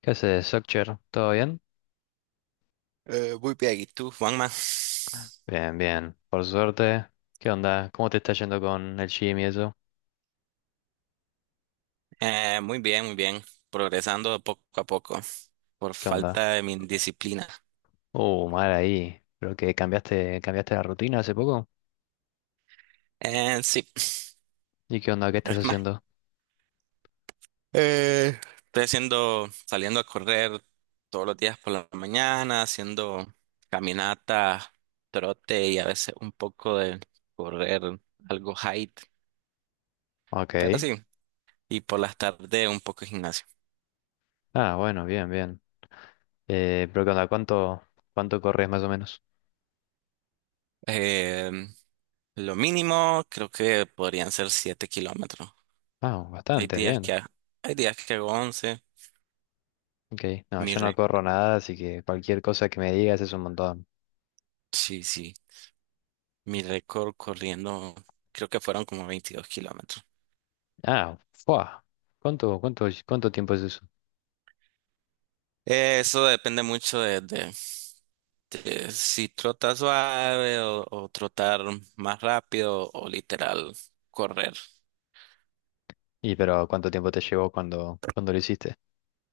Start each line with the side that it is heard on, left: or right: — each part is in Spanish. left: ¿Qué haces, Soccer? ¿Todo bien?
right: Muy bien, ¿y tú, Juanma?
left: Bien, bien. Por suerte. ¿Qué onda? ¿Cómo te está yendo con el gym y eso?
right: Muy bien, muy bien. Progresando poco a poco por
left: ¿Qué onda?
right: falta de mi disciplina.
left: Mal ahí. Creo que cambiaste la rutina hace poco.
right: Sí,
left: ¿Y qué onda? ¿Qué estás
right: es más.
left: haciendo?
right: eh, Estoy haciendo, saliendo a correr todos los días por la mañana, haciendo caminata, trote y a veces un poco de correr, algo height, pero
left: Ok.
right: sí. Y por las tardes un poco de gimnasio.
left: Ah, bueno, bien, bien. Pero ¿qué onda? ¿cuánto corres más o menos?
right: Eh, lo mínimo creo que podrían ser 7 kilómetros.
left: Ah,
right: Hay
left: bastante,
right: días
left: bien.
right: que, hay días que hago 11.
left: Ok. No,
right: Mi
left: yo no
right: re-
left: corro nada, así que cualquier cosa que me digas es un montón.
right: sí, sí. Mi récord corriendo, creo que fueron como 22 kilómetros.
left: Ah, fuah. ¿Cuánto tiempo es eso?
right: Eso depende mucho de, de si trotas suave o trotar más rápido o literal correr.
left: Y pero ¿cuánto tiempo te llevó cuando lo hiciste?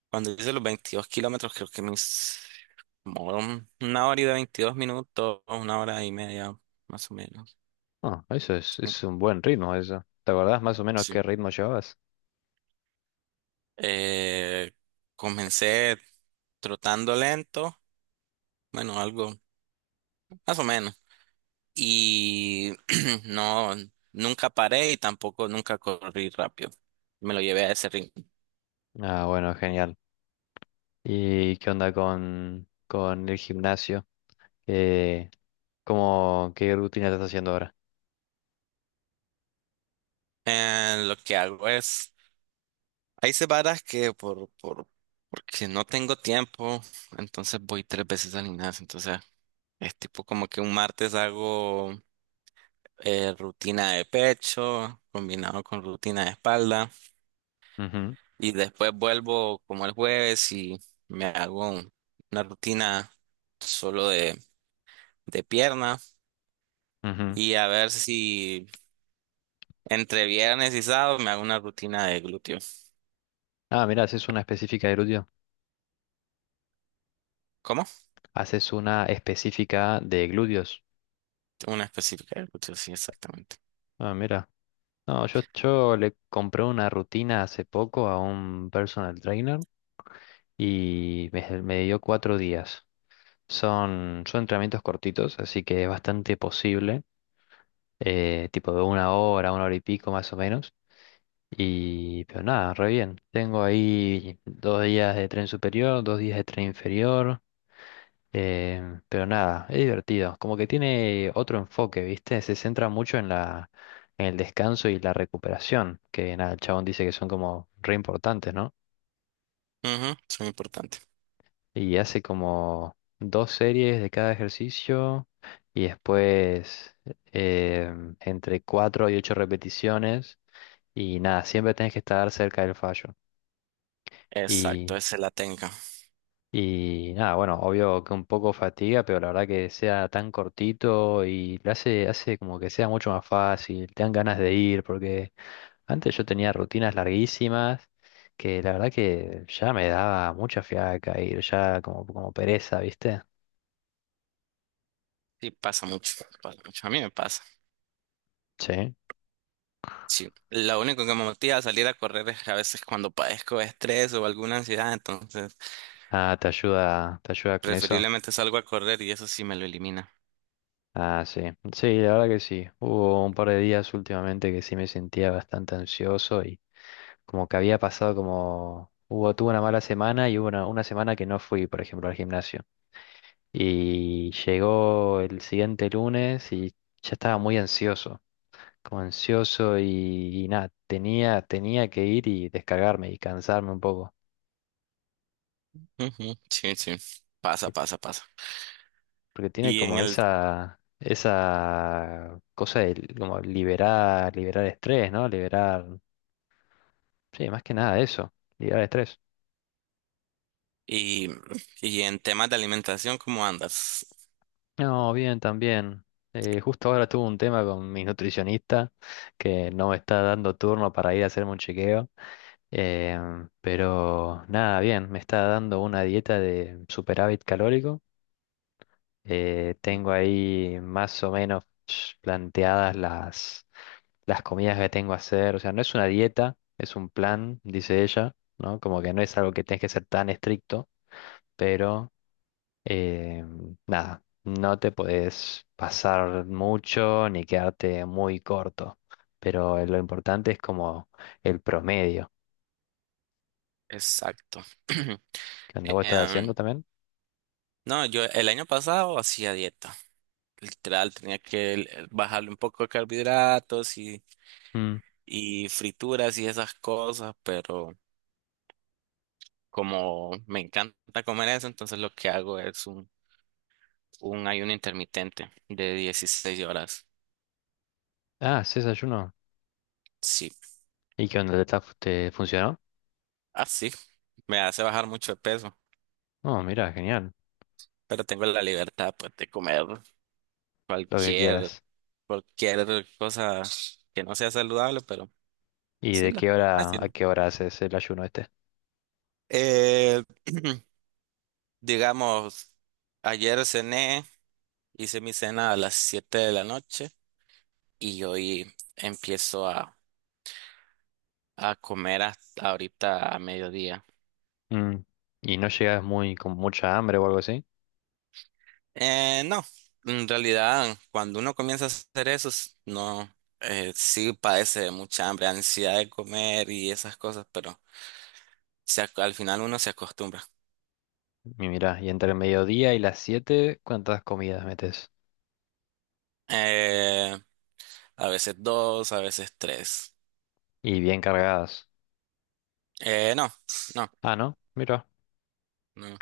right: Cuando hice los 22 kilómetros, creo que mis como 1 hora y 22 minutos, una hora y media, más o menos.
left: Ah, eso es un buen ritmo eso. ¿Te acordás más o menos
right: Sí.
left: qué ritmo llevabas?
right: Eh, Comencé trotando lento, bueno, algo. Más o menos. Y no, nunca paré y tampoco nunca corrí rápido. Me lo llevé a ese ring.
left: Ah, bueno, genial. ¿Y qué onda con el gimnasio? Eh, qué rutina estás haciendo ahora?
right: Lo que hago es, hay semanas porque no tengo tiempo, entonces voy tres veces al gimnasio. Entonces es tipo como que un martes hago rutina de pecho combinado con rutina de espalda y después vuelvo como el jueves y me hago un- una rutina solo de pierna.
left: Ujú, ujú.
right: Y a ver si entre viernes y sábado me hago una rutina de glúteo.
left: Ah, mira, haces una específica de glúteo.
right: ¿Cómo?
left: Haces una específica de glúteos.
right: Una específica de glúteo, sí, exactamente.
left: Ah, mira. No, yo le compré una rutina hace poco a un personal trainer y me dio 4 días. Son entrenamientos cortitos, así que es bastante posible, tipo de una hora y pico más o menos. Y, pero nada, re bien. Tengo ahí 2 días de tren superior, 2 días de tren inferior, pero nada, es divertido. Como que tiene otro enfoque, ¿viste? Se centra mucho en el descanso y la recuperación, que nada, el chabón dice que son como re importantes, ¿no?
right: Ujú, es muy importante.
left: Y hace como dos series de cada ejercicio y después entre cuatro y ocho repeticiones. Y nada, siempre tenés que estar cerca del fallo.
right: Exacto,
left: Y,
right: esa la tengo.
left: y nada, bueno, obvio que un poco fatiga, pero la verdad que sea tan cortito y lo hace como que sea mucho más fácil, te dan ganas de ir, porque antes yo tenía rutinas larguísimas que la verdad que ya me daba mucha fiaca ir, ya como pereza, ¿viste?
right: Sí, pasa mucho, pasa mucho. A mí me pasa.
left: Sí.
right: Sí, lo único que me motiva a salir a correr es que a veces cuando padezco de estrés o alguna ansiedad, entonces
left: Ah, te ayuda con eso.
right: preferiblemente salgo a correr y eso sí me lo elimina.
left: Ah, sí. Sí, la verdad que sí. Hubo un par de días últimamente que sí me sentía bastante ansioso y como que había pasado como hubo, tuve una mala semana y hubo una semana que no fui, por ejemplo, al gimnasio. Y llegó el siguiente lunes y ya estaba muy ansioso, como ansioso y nada, tenía que ir y descargarme y cansarme un poco.
right: Ujú, sí, sí, pasa, pasa, pasa.
left: Porque tiene
right: Y en
left: como
right: el
left: esa cosa de como liberar, liberar estrés, ¿no? Liberar, sí, más que nada eso, liberar estrés.
right: y, y en temas de alimentación, ¿cómo andas?
left: No, bien, también. Justo ahora tuve un tema con mi nutricionista que no me está dando turno para ir a hacerme un chequeo, pero nada, bien, me está dando una dieta de superávit calórico. Tengo ahí más o menos planteadas las comidas que tengo a hacer, o sea, no es una dieta, es un plan, dice ella, ¿no? Como que no es algo que tenés que ser tan estricto, pero eh, nada, no te podés pasar mucho ni quedarte muy corto, pero lo importante es como el promedio.
right: Exacto.
left: ¿Qué onda vos estás haciendo
right: Em,
left: también?
right: no, yo el año pasado hacía dieta. Literal, tenía que bajarle un poco de carbohidratos
left: Mm.
right: y frituras y esas cosas, pero como me encanta comer eso, entonces lo que hago es un ayuno intermitente de 16 horas.
left: Ah, sí, desayuno.
right: Sí,
left: ¿Y qué onda? ¿Te funcionó?
right: así me hace bajar mucho de peso,
left: Oh, mira, genial,
right: pero tengo la libertad pues, de comer
left: lo que
right: cualquier,
left: quieras.
right: cualquier cosa que no sea saludable, pero
left: ¿Y
right: sí,
left: de qué
right: me
left: hora a
right: sirve.
left: qué hora haces el ayuno este?
right: Eh, digamos, ayer cené, hice mi cena a las 7 de la noche y hoy empiezo a, a comer hasta ahorita a mediodía.
left: Mm. ¿Y no llegas muy con mucha hambre o algo así?
right: No, en realidad cuando uno comienza a hacer eso, no, sí padece de mucha hambre, ansiedad de comer y esas cosas, pero al final uno se acostumbra.
left: Y mirá, y entre el mediodía y las siete, ¿cuántas comidas metes?
right: Eh, a veces dos, a veces tres.
left: Y bien cargadas.
right: No, no,
left: Ah, ¿no? Mira.
right: no.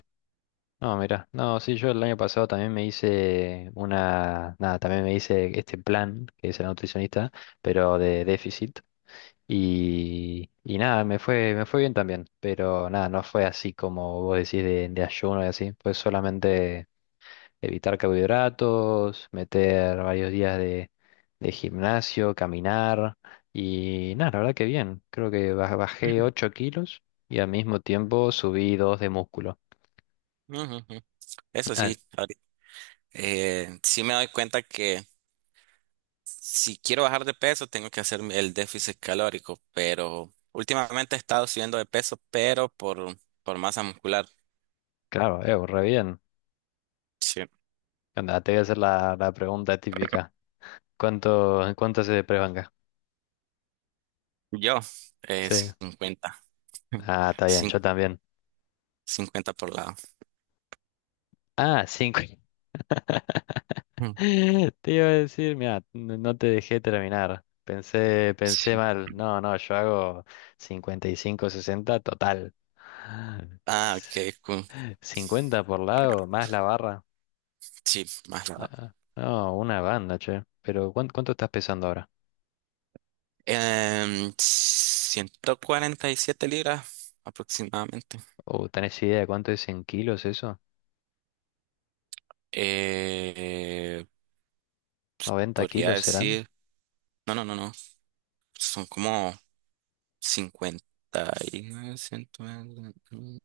left: No, mira. No, sí, yo el año pasado también me hice una... Nada, también me hice este plan que es el nutricionista, pero de déficit. Y nada, me fue bien también. Pero nada, no fue así como vos decís de ayuno y así. Fue solamente evitar carbohidratos, meter varios días de gimnasio, caminar y nada, la verdad que bien. Creo que bajé 8 kilos y al mismo tiempo subí 2 de músculo.
right: Ujú, ujú. Eso
left: Ah,
right: sí. Sí me doy cuenta que si quiero bajar de peso tengo que hacer el déficit calórico, pero últimamente he estado subiendo de peso, por masa muscular.
left: claro, re bien.
right: Sí.
left: Anda, te voy a hacer la pregunta típica. ¿Cuánto hace de press?
right: Yo,
left: Sí.
right: cincuenta.
left: Ah, está bien, yo
right: Cin-
left: también.
right: 50 por lado.
left: Ah, cinco.
right: Mm.
left: Te iba a decir, mira, no te dejé terminar. Pensé
right: Sí.
left: mal. No, no, yo hago 55, 60, total.
right: Ah,
left: S-
right: ok, cool.
left: 50 por lado, más la barra.
right: Sí, más lado.
left: Ah, no, una banda, che. Pero ¿cuánto estás pesando ahora?
right: 147 libras aproximadamente.
left: ¿O tenés idea de cuánto es en kilos eso?
right: Eh,
left: Noventa
right: Podría
left: kilos serán?
right: decir, no, no, no, no, son como 50 y 120, mm,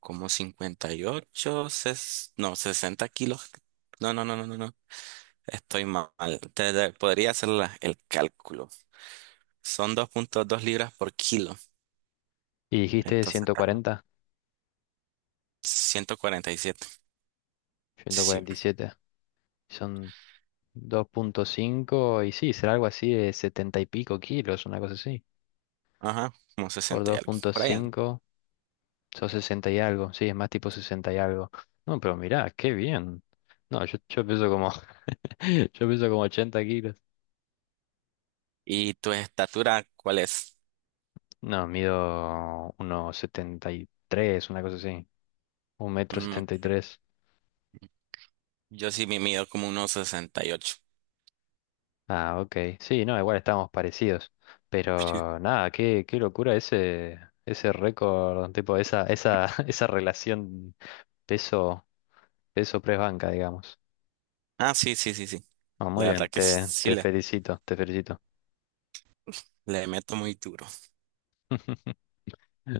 right: como 58 ses- no, 60 kilos. No, no, no, no, no, no. Estoy mal. Podría hacer el cálculo. Son 2,2 libras por kilo.
left: ¿Y dijiste
right: Entonces estamos 147.
left: 140?
right: Sí.
left: 147. Son 2.5 y sí, será algo así de 70 y pico kilos, una cosa así.
right: Ajá, como
left: Por
right: sesenta y algo. Por allá. ¿No?
left: 2.5 son 60 y algo. Sí, es más tipo 60 y algo. No, pero mirá, qué bien. No, yo peso como, yo peso como 80 kilos.
right: ¿Y tu estatura cuál es?
left: No, mido unos 73, una cosa así. Un metro
right: Mm,
left: setenta y
right: ok.
left: tres
right: Yo sí me mido como unos 68. Sí.
left: Ah, ok. Sí, no, igual estábamos parecidos. Pero nada, qué locura ese récord, tipo, esa relación peso, peso press banca, digamos.
right: Ah, sí, sí, sí, sí.
left: No, muy
right: La
left: bien,
right: verdad que sí
left: te, te felicito, te felicito.
right: le meto muy duro.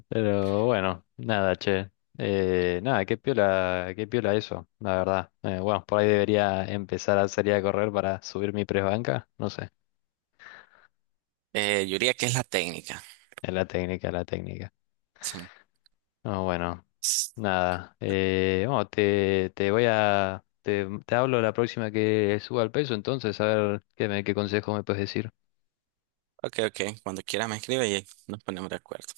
left: Pero bueno, nada, che. Nada, qué piola eso, la verdad. Bueno, por ahí debería empezar a salir a correr para subir mi press banca. No sé.
right: Yo diría que es la técnica.
left: Es la técnica, la técnica.
right: Sí.
left: No, bueno,
right: S-
left: nada. Bueno, te voy a. Te hablo la próxima que suba el peso, entonces a ver qué consejos me puedes decir.
right: Ok, ok. Cuando quiera me escribe y nos ponemos de acuerdo.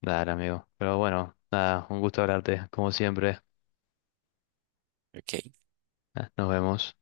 left: Dale, amigo. Pero bueno, nada, un gusto hablarte, como siempre.
right: Ok.
left: Ah, nos vemos.